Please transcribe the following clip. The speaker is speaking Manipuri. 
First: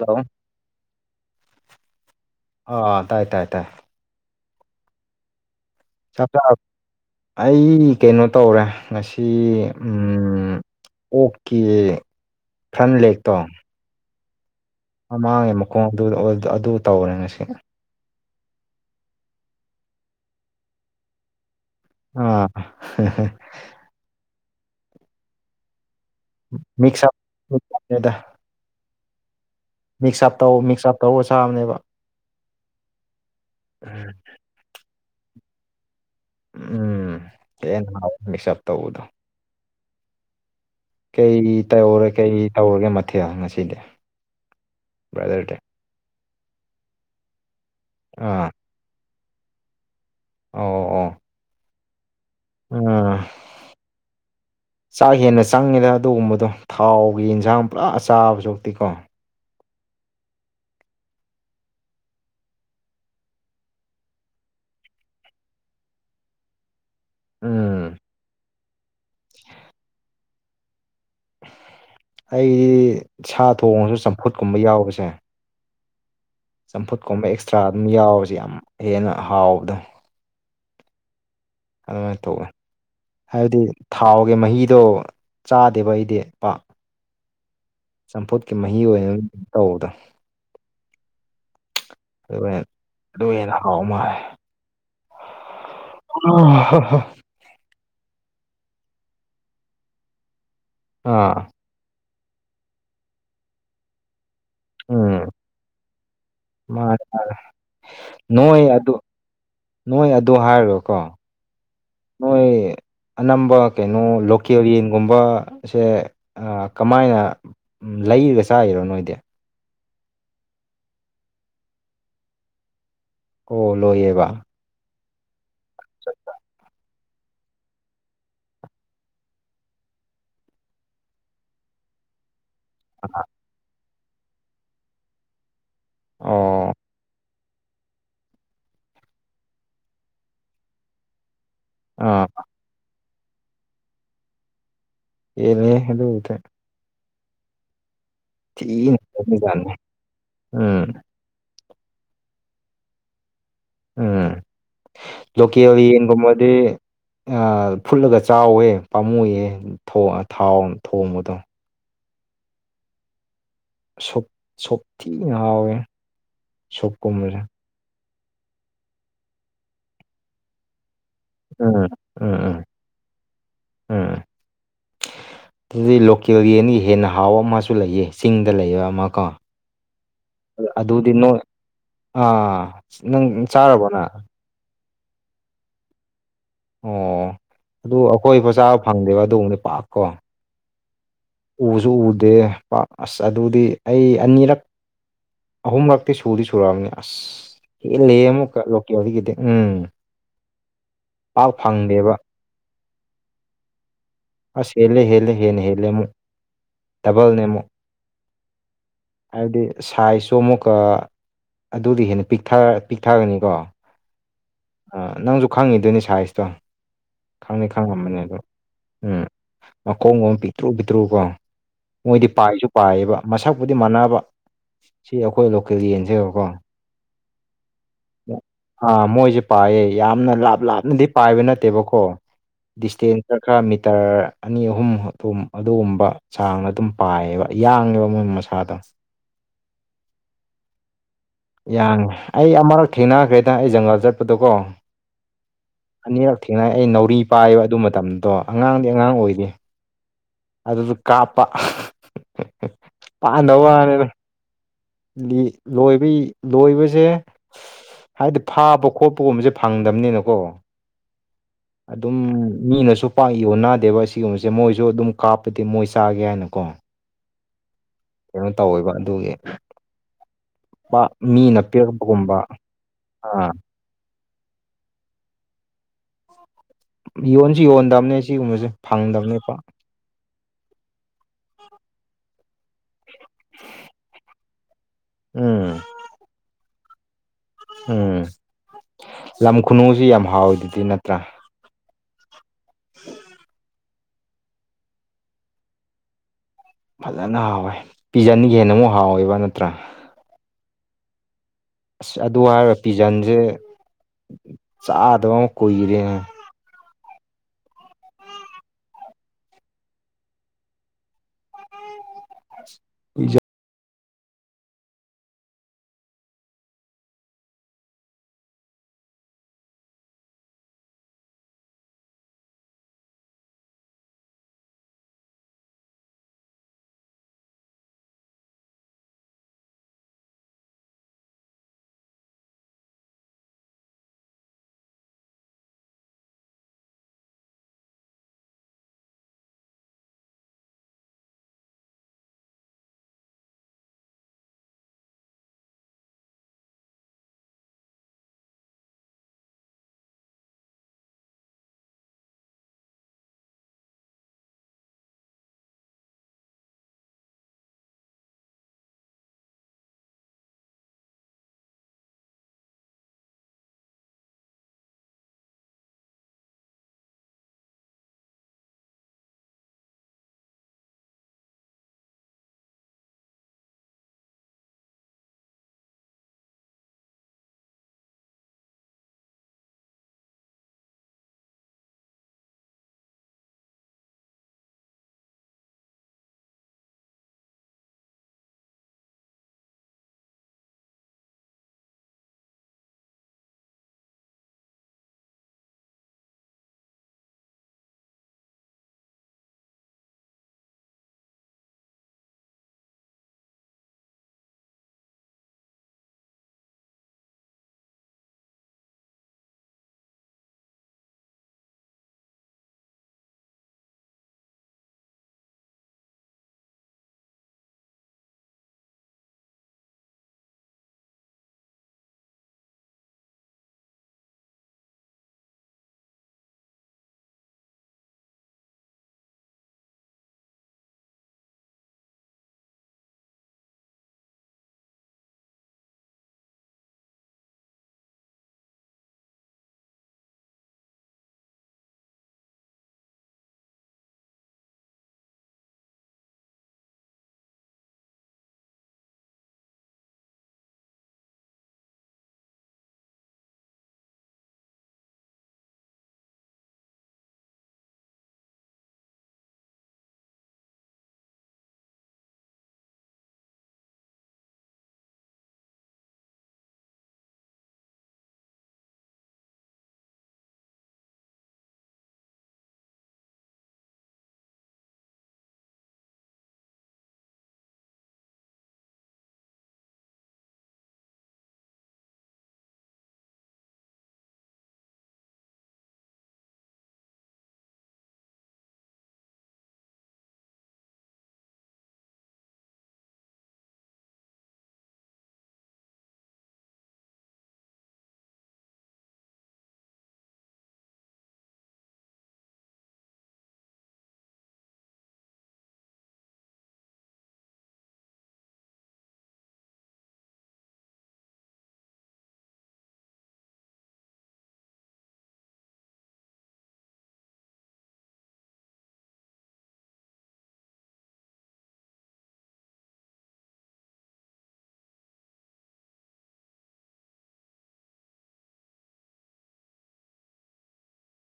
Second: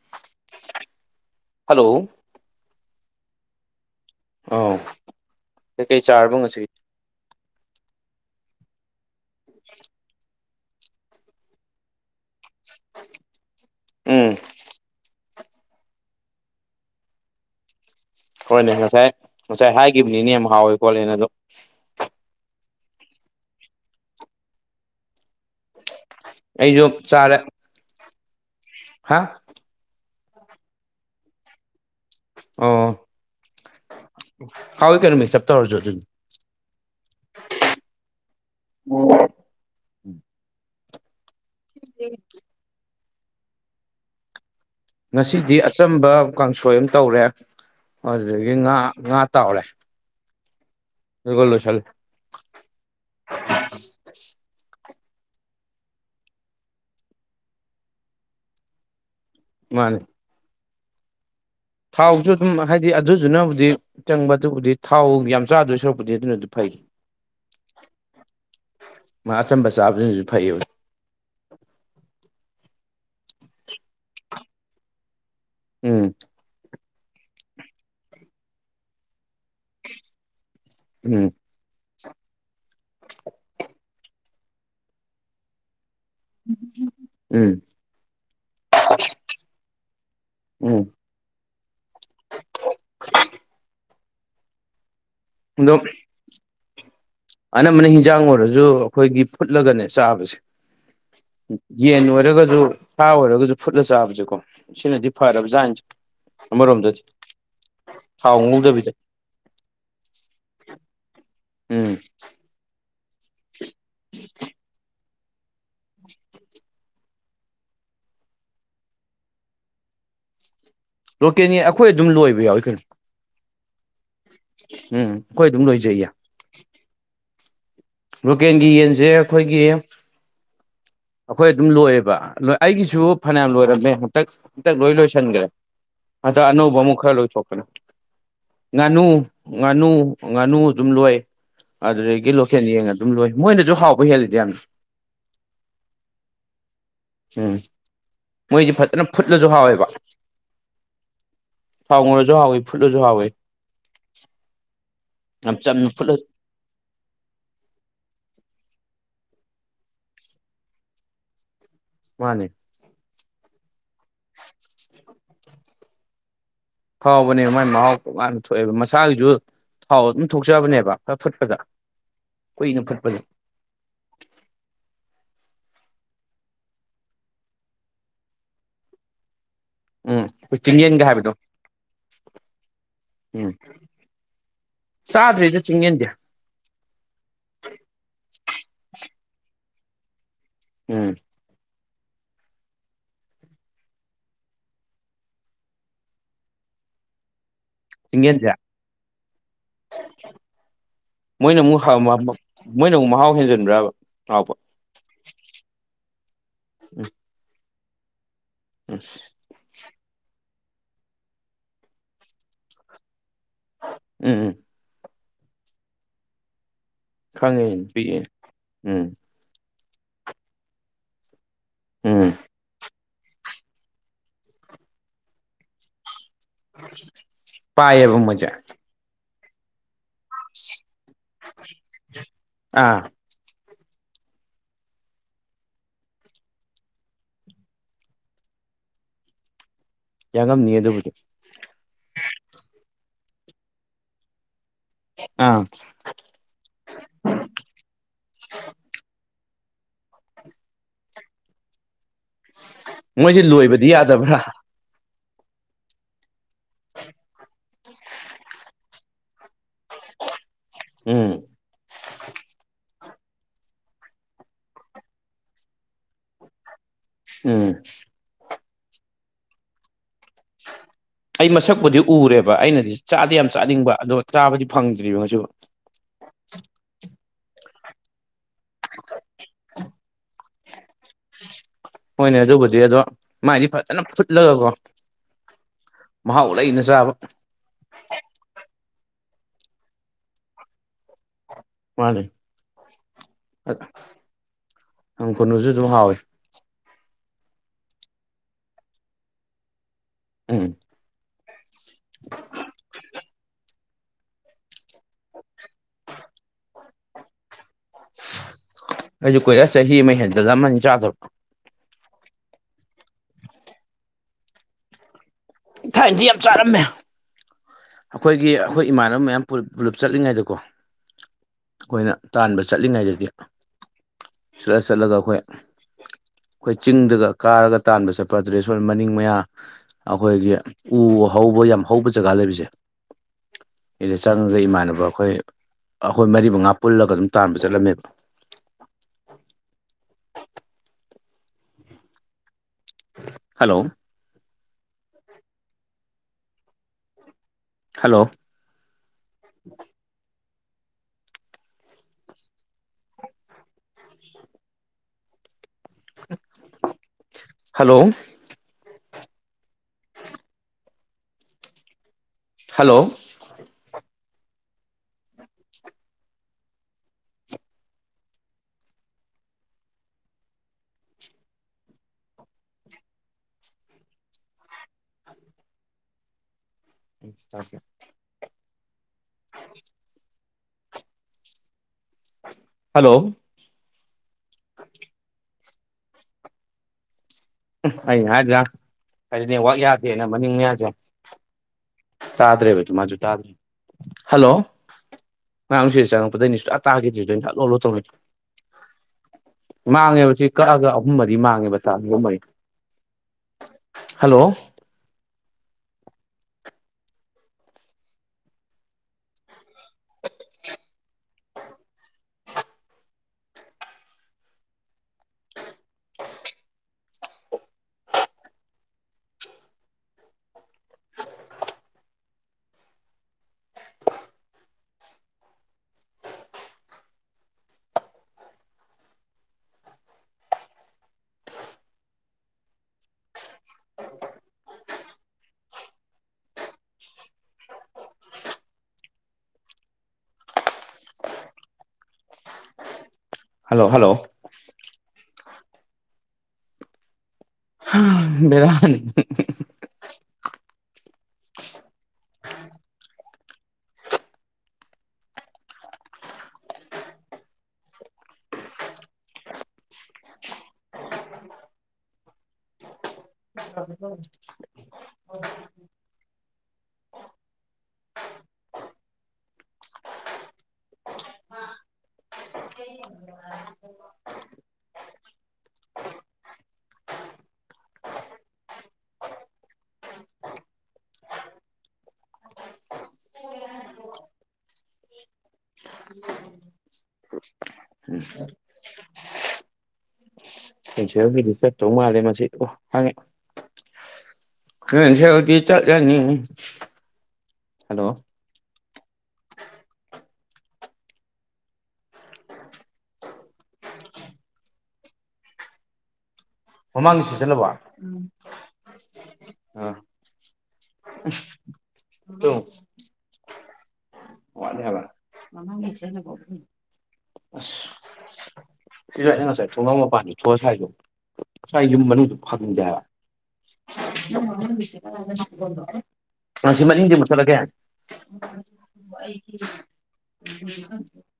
ꯇꯣ ꯍꯜꯂꯣ ꯑ ꯑ ꯇꯥꯏ ꯇꯥꯏ ꯇꯥꯏ ꯑꯥꯎ ꯑꯩ ꯀꯩꯅꯣ ꯇꯧꯔꯦ ꯉꯁꯤ ꯎꯝ ꯑꯣꯛꯀꯤ ꯐ꯭ꯔꯟ ꯂꯦꯛꯇꯣ ꯎꯝ ꯃꯥꯡꯉꯦ ꯃꯈꯣꯡ ꯑꯗꯨ ꯑꯗꯨ ꯇꯧꯔꯦ ꯉꯁꯤ ꯍꯣꯏꯅꯦ ꯉꯁꯥꯏ ꯉꯁꯥꯏ ꯍꯥꯏꯈꯤꯕꯅꯤꯅꯦ ꯌꯥꯝ ꯍꯥꯎꯋ ꯈꯣꯠꯂꯦꯅ ꯑꯗꯨ ꯑꯥ ꯍꯥ ꯍꯥ ꯑꯩꯁꯨ ꯆꯥꯔꯦ ꯃꯤꯁꯞꯗ ꯆꯠꯂꯦꯗ ꯍꯥ ꯃꯤꯛꯁ ꯑꯞ ꯇꯧ ꯃꯤꯛꯁ ꯑꯞ ꯇꯧꯔꯒ ꯆꯥꯕꯅꯦꯕ ꯑꯣ ꯀꯥꯎ ꯀꯩꯅ ꯃꯤ ꯁꯞꯇ ꯑꯣꯏꯔꯖ ꯑꯗꯨ [inaudible] ꯎꯝ ꯍꯦꯟꯅ ꯍꯥꯎꯕꯅꯦ ꯃꯤꯛꯁꯑꯞ ꯇꯧꯕꯗꯣ ꯀꯩ ꯇꯧꯔꯦ ꯀꯩ ꯇꯧꯔꯒꯦ ꯃꯊꯦꯜ ꯉꯁꯤꯗꯤ ꯕ꯭ꯔꯗꯔꯗꯤ ꯉꯁꯤꯗꯤ ꯑꯆꯝꯕ ꯀꯥꯡꯁꯣꯏ ꯑꯃ ꯇꯧꯔꯦ ꯑꯥ ꯑꯗꯨꯗꯒꯤ ꯉꯥ ꯉꯥ ꯇꯥꯎꯔꯦ ꯑꯣ ꯑꯣ [unintelligible] ꯎꯝ ꯆꯥꯛ ꯍꯦꯟꯅ ꯆꯪꯉꯦꯗ ꯑꯗꯨꯒꯨꯝꯕꯗꯣ ꯊꯥꯎꯒꯤ ꯌꯦꯟꯖꯥꯡ ꯄꯨꯔꯥ ꯑ ꯆꯥꯕꯁꯨ ꯎꯛꯇꯤꯀꯣ ꯃꯥꯅꯦ ꯊꯥꯎꯁꯨ ꯑꯗꯨꯝ ꯍꯥꯏꯗꯤ ꯑꯗꯨꯗꯨꯅꯕꯨꯗꯤ ꯆꯪꯕ ꯑꯗꯨꯕꯨꯗꯤ ꯊꯥꯎ ꯌꯥꯝ ꯆꯥꯗꯣꯏ ꯁꯣꯔꯛꯄꯨꯗꯤ ꯑꯗꯨꯅꯗꯤ ꯐꯩ ꯎꯝ ꯃꯥ ꯑꯆꯝꯕ ꯆꯥꯕꯁꯤꯅꯁꯨ ꯐꯩꯌꯦꯕ ꯑꯩ ꯁꯥ ꯊꯣꯡꯉꯁꯨ ꯆꯝꯐꯨꯠꯀꯨꯝꯕ ꯌꯥꯎꯕꯁꯦ ꯎꯝ ꯆꯝꯐꯨꯠꯀꯨꯝꯕ ꯑꯦꯛꯁꯇ꯭ꯔꯥ ꯑꯗꯨꯝ ꯌꯥꯎꯕꯁꯦ ꯌꯥꯝ ꯍꯦꯟꯅ ꯍꯥꯎꯕꯗꯣ ꯎꯝ ꯑꯗꯨꯃꯥꯏꯅ ꯇꯧꯋꯤ ꯍꯥꯏꯕꯗꯤ ꯊꯥꯎꯒꯤ ꯃꯍꯤꯗꯣ ꯆꯥꯗꯦꯕ ꯑꯩꯗꯤ ꯎꯝ ꯆꯝꯐꯨꯠꯀꯤ ꯃꯍꯤ ꯑꯣꯏꯅ ꯇꯧꯕꯗꯣ ꯎꯝ ꯑꯗꯨ ꯑꯗꯨꯅ ꯍꯦꯟꯅ ꯍꯥꯎ ꯃꯥꯜꯂꯦ ꯑꯗꯣ ꯎꯝ [inaudible] ꯑꯅꯝꯕꯅ ꯍꯤꯟꯖꯥꯡ ꯑꯣꯏꯔꯁꯨ ꯑꯩꯈꯣꯏꯒꯤ ꯐꯨꯠꯂꯒꯅꯦ ꯆꯥꯕꯁꯦ ꯑꯥ ꯌꯦꯟ ꯑꯣꯏꯔꯒꯁꯨ ꯁꯥ ꯑꯣꯏꯔꯒꯁꯨ ꯐꯨꯠꯂ ꯆꯥꯕꯁꯦꯀꯣ ꯁꯤꯅꯗꯤ ꯎꯝ ꯐꯔꯕꯖꯥꯠꯅꯤ ꯑꯃꯔꯣꯝꯗꯗꯤ ꯃꯥꯅꯦ ꯊꯥꯎ ꯅꯣꯏ ꯉꯧꯗꯕꯤꯗ ꯑꯗꯨ ꯅꯣꯏ ꯑꯗꯨ ꯍꯥꯏꯔꯀꯣ ꯎꯝ ꯅꯣꯏ ꯑꯅꯝꯕ ꯀꯩꯅꯣ ꯂꯣꯀꯦꯟ ꯌꯦꯟꯒꯨꯝꯕꯁꯦ ꯀꯃꯥꯏꯅ ꯎꯝ ꯂꯩꯔꯒ ꯆꯥꯢꯔꯣ ꯅꯣꯏꯗꯤ ꯂꯣꯀꯦꯟ ꯌꯦꯟ ꯑꯩꯈꯣꯏ ꯑꯗꯨꯝ ꯂꯣꯏꯕ ꯌꯥꯎꯋꯤ ꯀꯩꯅꯣ ꯑꯣ ꯂꯣꯢꯌꯦꯕ ꯎꯝ ꯑꯩꯈꯣꯏ ꯑꯗꯨꯝ ꯂꯣꯏꯖꯩꯌꯦ ꯂꯣꯀꯦꯜꯒꯤ ꯌꯦꯟꯁꯦ ꯑꯩꯈꯣꯏꯒꯤ ꯑꯩꯈꯣꯏ ꯑꯗꯨꯝ ꯂꯣꯏꯑꯦꯕ ꯑꯩꯒꯤꯁꯨ ꯐꯅꯌꯥꯝ ꯂꯣꯏꯔꯝꯃꯦ ꯍꯟꯇꯛ ꯍꯟꯇꯛ ꯂꯣꯏ ꯂꯣꯏꯁꯟꯈ꯭ꯔꯦ ꯍꯥꯟꯗꯛ ꯑꯣ ꯑꯅꯥꯎꯕ ꯑꯃꯨꯝ ꯈꯔ ꯂꯣꯢꯊꯣꯛꯈꯔꯦ ꯉꯥꯅꯨ ꯉꯥꯅꯨ ꯉꯥꯅꯨ ꯑꯗꯨꯝ ꯂꯣꯏ ꯑꯥ ꯑꯗꯨꯗꯒꯤ ꯂꯣ ꯂꯣꯀꯦꯟ ꯌꯦꯡ ꯑꯗꯨꯝ ꯂꯣꯏ ꯃꯣꯏꯅꯁꯨ ꯍꯥꯎꯕ ꯍꯦꯜꯂꯤꯗ ꯌꯥꯝ ꯌꯦꯟꯂꯦ ꯑꯗꯨꯕꯨꯗꯤ ꯎꯝ ꯃꯣꯏꯗꯤ ꯊꯤꯅ ꯐꯖꯅ ꯐꯨꯠꯂꯁꯨ ꯍꯦꯟꯕꯖꯥꯠꯅꯤ ꯍꯥꯎꯋꯦꯕ ꯎꯝ ꯊꯥꯎꯉꯔꯁꯨ ꯍꯥꯎꯏꯤ ꯐꯨꯠꯂꯁꯨ ꯍꯥꯎꯏꯤ ꯎꯝ ꯌꯥꯝ ꯂꯣꯀꯦꯜ ꯆꯝꯅ ꯐꯨꯠꯂ ꯌꯦꯟꯒꯨꯝꯕꯗꯤ ꯐꯨꯜꯂꯒ ꯆꯥꯎꯋꯦ ꯄꯥꯝꯃꯨꯌꯦ ꯊꯥꯎ ꯊꯣꯡꯕꯗꯣ ꯃꯥꯅꯦ ꯁꯨꯛ ꯁꯨꯛ ꯊꯤꯅ ꯍꯥꯎꯋꯦ ꯁꯨꯞꯀꯨꯝꯕꯁꯦ ꯍꯥꯎꯕꯅꯦꯕ ꯃꯥꯏ ꯃꯍꯥꯎ ꯇꯣꯀꯥꯟꯅ ꯊꯣꯛꯑꯦꯕ ꯃꯁꯥꯒꯤꯁꯨ ꯊꯥꯎ ꯑꯗꯨꯝ ꯊꯣꯛꯆꯕꯅꯦꯕ ꯍꯥ ꯐꯨꯠꯄꯗ ꯎꯝ ꯎꯝ ꯎꯝ ꯀꯨꯏꯅ ꯐꯨꯠꯄꯗ ꯎꯝ ꯑꯗꯨꯗꯤ ꯂꯣꯀꯦꯜ ꯌꯦꯟꯒꯤ ꯍꯦꯟꯅ ꯍꯥꯎ ꯑꯃꯁꯨ ꯂꯩꯑ ꯆꯤꯡꯗ ꯂꯩꯕ ꯑꯃ ꯀꯣ ꯎꯝ ꯑꯩꯈꯣꯏ ꯆꯤꯡꯌꯦꯟꯒ ꯑꯗꯨꯗꯤ ꯍꯥꯏꯕꯗꯣ ꯅꯣꯏ ꯑꯥ ꯅꯪ ꯎꯝ ꯆꯥꯔꯕꯣꯅ ꯆꯥꯗ꯭ꯔꯤꯗ ꯆꯤꯡꯌꯦꯟꯗꯤ ꯑꯣ ꯑꯗꯨ ꯑꯩꯈꯣꯏ ꯕ ꯆꯥꯥ ꯐꯪꯗꯦꯕ ꯑꯗꯨꯒꯨꯝꯕꯗꯤ ꯄꯥꯛꯀꯣ ꯎꯝ ꯎꯁꯨ ꯎꯗꯦ ꯄꯥꯛ ꯑꯁ ꯑꯗꯨꯗꯤ ꯑꯩ ꯑꯅꯤꯔꯛ ꯑꯍꯨꯝꯂꯛꯇꯤ ꯁꯨꯗꯤ ꯁꯨꯨꯔꯝꯃꯅꯤ ꯑꯁ ꯍꯦꯜꯂꯦ ꯆꯤꯡꯌꯦꯟꯁꯦ ꯑꯃꯨꯛꯀ ꯂꯣꯀꯦꯜꯒꯤꯗꯤ ꯎꯝ ꯄꯥꯛ ꯃꯣꯏꯅ ꯑꯃꯨꯛ ꯍꯥꯎ ꯃ ꯐꯪꯗꯦꯕ ꯃ ꯃꯣꯏꯅ ꯑꯃꯨꯛ ꯃꯍꯥꯎ ꯍꯦꯟꯖꯤꯟꯕ꯭ꯔꯥꯕ ꯍꯦꯂꯦ ꯍꯦꯂꯦ ꯍꯦꯂꯦ ꯍꯦꯂꯦ ꯃꯨꯛ ꯗꯕꯜꯅꯦ ꯃꯨꯛ ꯑꯁ [inaudible] ꯍꯥꯏꯕꯗꯤ ꯁꯥꯏꯖꯁꯨ ꯑꯃꯨꯛꯀ ꯑꯗꯨꯗꯤ ꯍꯦꯟꯅ ꯄꯤꯛꯊ ꯄꯤꯛꯊꯒꯅꯤꯀꯣ ꯎꯝ ꯎꯝ ꯑꯥ ꯅꯪꯁꯨ ꯈꯪꯉꯤꯗꯨꯅꯤ ꯁꯥꯏꯖꯇꯣ ꯈꯪꯉꯦ ꯈꯪꯅꯤ ꯈꯪꯉꯝꯃꯅꯤ ꯄꯤꯛꯑꯦ ꯑꯗꯣ ꯎꯝ ꯃꯈꯣꯡꯒꯨꯝ ꯄꯤꯛꯇ꯭ꯔꯨ ꯄꯤꯛꯇ꯭ꯔꯨꯀꯣ ꯃꯣꯏꯗꯤ ꯎꯝ ꯄꯥꯏꯁꯨ ꯄꯥꯏꯌꯦꯕ ꯃꯁꯛꯄꯨꯗꯤ ꯃꯥꯟꯅꯕ ꯁꯤ ꯑꯩꯈꯣꯏ ꯂꯣꯀꯦꯜ ꯒꯤ ꯌꯦꯟꯁꯤꯒꯀꯣ ꯄꯥꯢꯌꯦꯕ ꯃꯣꯢꯖꯦ ꯑꯥ ꯃꯣꯏꯁꯦ ꯄꯥꯏꯌꯦ ꯌꯥꯝꯅ ꯂꯥꯞ ꯂꯥꯞꯅꯗꯤ ꯄꯥꯏꯕ ꯅꯠꯇꯦꯕꯀꯣ ꯑꯥ ꯗꯤꯁꯇꯦꯟ꯫ ꯈꯔ ꯃꯤꯇꯔ ꯑꯅꯤ ꯑꯍꯨꯝ ꯑꯗꯨ ꯑꯗꯨꯒꯨꯝꯕ ꯆꯥꯡꯅ ꯑꯗꯨꯝ ꯄꯥꯏꯌꯦꯕ ꯌꯥꯡꯉꯦꯕ ꯃꯣꯏ ꯃꯁꯥ꯫ [unintelligible] ꯌꯥꯉꯝꯅꯤ ꯑꯗꯨꯕꯨꯗꯤ ꯌꯥꯉꯦ ꯑꯩ ꯑꯃꯔꯛ ꯊꯦꯡꯅꯈ꯭ꯔꯦꯗ ꯑꯩ ꯖꯪꯒꯜ ꯆꯠꯄꯗꯣꯀꯣ ꯑꯥ ꯑꯅꯤꯔꯛ ꯊꯦꯡꯅꯩ ꯑꯩ ꯅꯥꯎꯔꯤ ꯄꯥꯏꯌꯦꯕ ꯑꯗꯨ ꯃꯇꯝꯗꯣ ꯑꯉꯥꯡꯗꯤ ꯑꯉꯥꯡ ꯑꯣꯏꯔꯤ ꯑꯗꯨꯁꯨ ꯀꯥꯞꯄꯥ [unintelligible] ꯃꯣꯏꯖꯦ ꯂꯣꯏꯕꯗꯤ ꯌꯥꯗꯕ꯭ꯔꯥ ꯒꯤ ꯂꯣꯏꯕꯩ ꯂꯣꯏꯕꯖꯦ꯫ ꯍꯥꯏ ꯐꯥꯕ ꯈꯣꯠꯄꯒꯨꯝꯕꯁꯦ ꯐꯪꯗꯕꯅꯤꯅꯀꯣ ꯎꯝ ꯑꯗꯨꯝ ꯃꯤꯅꯁꯨ ꯄꯥꯛ ꯌꯣꯟꯅꯥꯗꯦꯕ ꯑꯁꯤꯒꯨꯝꯕꯁꯦ ꯃꯣꯏꯁꯨ ꯑꯗꯨꯝ ꯀꯥꯞꯄꯗꯤ ꯃꯣꯏ ꯆꯥꯒꯦ ꯅꯥꯀꯣ ꯎꯝ ꯀꯩꯅꯣ ꯇꯧꯋꯦꯕ ꯑꯗꯨꯒꯤ ꯄꯥ꯫ ꯑꯩ ꯃꯁꯛꯄꯨꯗꯤ ꯎꯔꯦꯕ ꯑꯩꯅꯗꯤ ꯆꯥꯗꯤ ꯌꯥꯝ ꯑꯥ ꯆꯥꯅꯤꯡꯕ ꯑꯗꯣ ꯆꯥꯕꯗꯤ ꯐꯪꯗ꯭ꯔꯤꯕ ꯉꯁꯨ ꯌꯣꯟꯁꯨ ꯌꯣꯟꯗꯕꯅꯦ ꯁꯤꯒꯨꯝꯕꯁꯦ ꯐꯪꯗꯕꯅꯦ ꯄꯥꯛ [unintelligible] ꯍꯣꯏꯅꯦ ꯑꯗꯨꯕꯨꯗꯤ ꯑꯗꯣ ꯃꯥꯏꯗꯤ ꯐꯖꯅ ꯐꯨꯠꯂꯒꯀꯣ ꯎꯝ ꯃꯍꯥꯎ ꯂꯩꯅ ꯆꯥꯕ ꯎꯝ ꯂꯝ ꯈꯨꯅꯨꯁꯤ ꯌꯥꯝ ꯍꯥꯎꯋꯤꯗꯨꯗꯤ ꯅꯠꯇ꯭ꯔꯥ ꯃꯥꯅꯦ ꯂꯝ ꯈꯨꯅꯨꯁꯨ ꯑꯗꯨꯝ ꯍꯥꯎꯋꯤ ꯐꯖꯅ ꯍꯥꯎꯋꯦ ꯄꯤꯖꯟꯌꯦꯟꯅ ꯑꯃꯨꯛ ꯍꯥꯎꯋꯦꯕ ꯅꯠꯇ꯭ꯔꯥ ꯎꯝ ꯑꯁ ꯑꯗꯨ ꯍꯥꯏꯔ ꯄꯤꯖꯟꯖꯦ ꯆꯥꯗꯕ ꯑꯃ ꯀꯨꯏꯔꯦꯅꯦ ꯑꯩꯁꯨ ꯀꯨꯏꯔꯦ ꯆꯍꯤ ꯑꯃ ꯍꯦꯟ ꯖꯜꯂꯝꯝꯃꯅꯤ ꯆꯥꯗꯕ [unintelligible] ꯊꯥꯏꯅꯗꯤ ꯌꯥꯝ ꯆꯥꯔꯝꯃꯦ ꯑꯩꯈꯣꯏꯒꯤ ꯑꯩꯈꯣꯏ ꯏꯃꯥꯟꯅꯕ ꯃꯌꯥꯝ ꯄꯨꯂ ꯄꯨꯂꯞ ꯆꯠꯂꯤꯉꯩꯗꯀꯣ ꯑꯩꯈꯣꯏꯅ ꯇꯥꯟꯕ ꯆꯠꯂꯤꯉꯩꯗꯗꯤ ꯆꯠꯂ ꯆꯠꯂꯒ ꯑꯩꯈꯣꯏ ꯑꯩꯈꯣꯏ ꯆꯤꯡꯗꯒ ꯀꯥꯔꯒ ꯇꯥꯟꯕ ꯆꯠꯄ ꯑꯗꯨꯗ ꯁꯣ ꯃꯅꯤꯡ ꯃꯌꯥ ꯑꯩꯈꯣꯏꯒꯤ ꯎ ꯍꯧꯕ ꯌꯥꯝ ꯍꯧꯕ ꯖꯒꯥ ꯂꯩꯕꯁꯦ ꯁꯤꯗ ꯆꯪꯉꯒ ꯏꯃꯥꯟꯅꯕ ꯑꯩꯈꯣꯏ ꯑꯩꯈꯣꯏ ꯃꯔꯤ ꯃꯉꯥ ꯄꯨꯜꯂꯒ ꯑꯗꯨꯝ ꯇꯥꯟꯕ ꯆꯠꯂꯝꯃꯦꯕ ꯍꯜꯂꯣ ꯍꯜꯂꯣ [unintelligible] ꯍꯜꯂꯣ ꯍꯜꯂꯣ [unintelligible] ꯑ [unintelligible] ꯍꯜꯂꯣ ꯑꯩꯅ ꯍꯥꯏꯗ꯭ꯔꯥ [unintelligible] ꯅꯦꯠ ꯋꯥꯛ ꯌꯥꯗꯦꯅ ꯃꯅꯤꯡ ꯃꯌꯥꯁꯦ ꯇꯥꯗ꯭ꯔꯦꯕ ꯇꯨ ꯃꯖꯨ ꯇꯥꯗ꯭ꯔꯦ ꯍꯜꯂꯣ ꯅ ꯁꯤ ꯆꯪꯉꯛꯄꯗꯩꯅꯤ ꯁꯨꯇ ꯇꯥꯒꯤꯗꯔꯤꯗꯣ ꯑꯩ ꯍꯜꯂꯣ ꯍꯜꯂꯣ ꯇꯧ꯫ ꯃꯥꯡꯉꯦꯕꯁꯤ ꯀꯛꯑꯒ ꯑꯍꯨꯝ ꯃꯔꯤ ꯃꯥꯡꯉꯦꯕ ꯇꯥ ꯑꯍꯨꯝ ꯃꯔꯤꯗꯣ꯫ ꯍꯜꯂꯣ ꯍꯜꯂꯣ ꯍꯜꯂꯣ ꯕꯦꯔꯥꯅꯦ [unintelligible] [unintelligible] ꯄꯦꯟꯁꯤꯜꯒꯤꯗꯤ ꯀꯇꯧ ꯃꯥꯜꯂꯦ ꯃꯁꯤ ꯑꯣ ꯍꯪꯉꯦ ꯄꯦꯟꯁꯤꯜꯗꯤ ꯆꯠꯂꯅꯤ [unintelligible] ꯍꯜꯂꯣ ꯃꯃꯥꯡꯗ ꯁꯤ ꯆꯜꯂꯕ ꯑ [unintelligible] ꯋꯥꯠꯂꯤ ꯍꯥꯏꯕ [unintelligible] ꯑꯁ ꯁꯤꯁꯨ ꯑꯩꯅ ꯉꯁꯥꯏ ꯊꯣꯡꯅꯥꯎ ꯃꯄꯥꯟꯗ [unintelligible] ꯁꯥꯏ ꯌꯨꯝ ꯃꯅꯨꯡꯗ ꯐꯪꯗꯦ ꯍꯥꯏꯕ [unintelligible] ꯃꯥꯁꯤ ꯃꯅꯤꯡꯒꯤꯁꯦ ꯃꯨꯊꯠꯂꯒꯦ ꯑꯩꯒꯤ [unintelligible]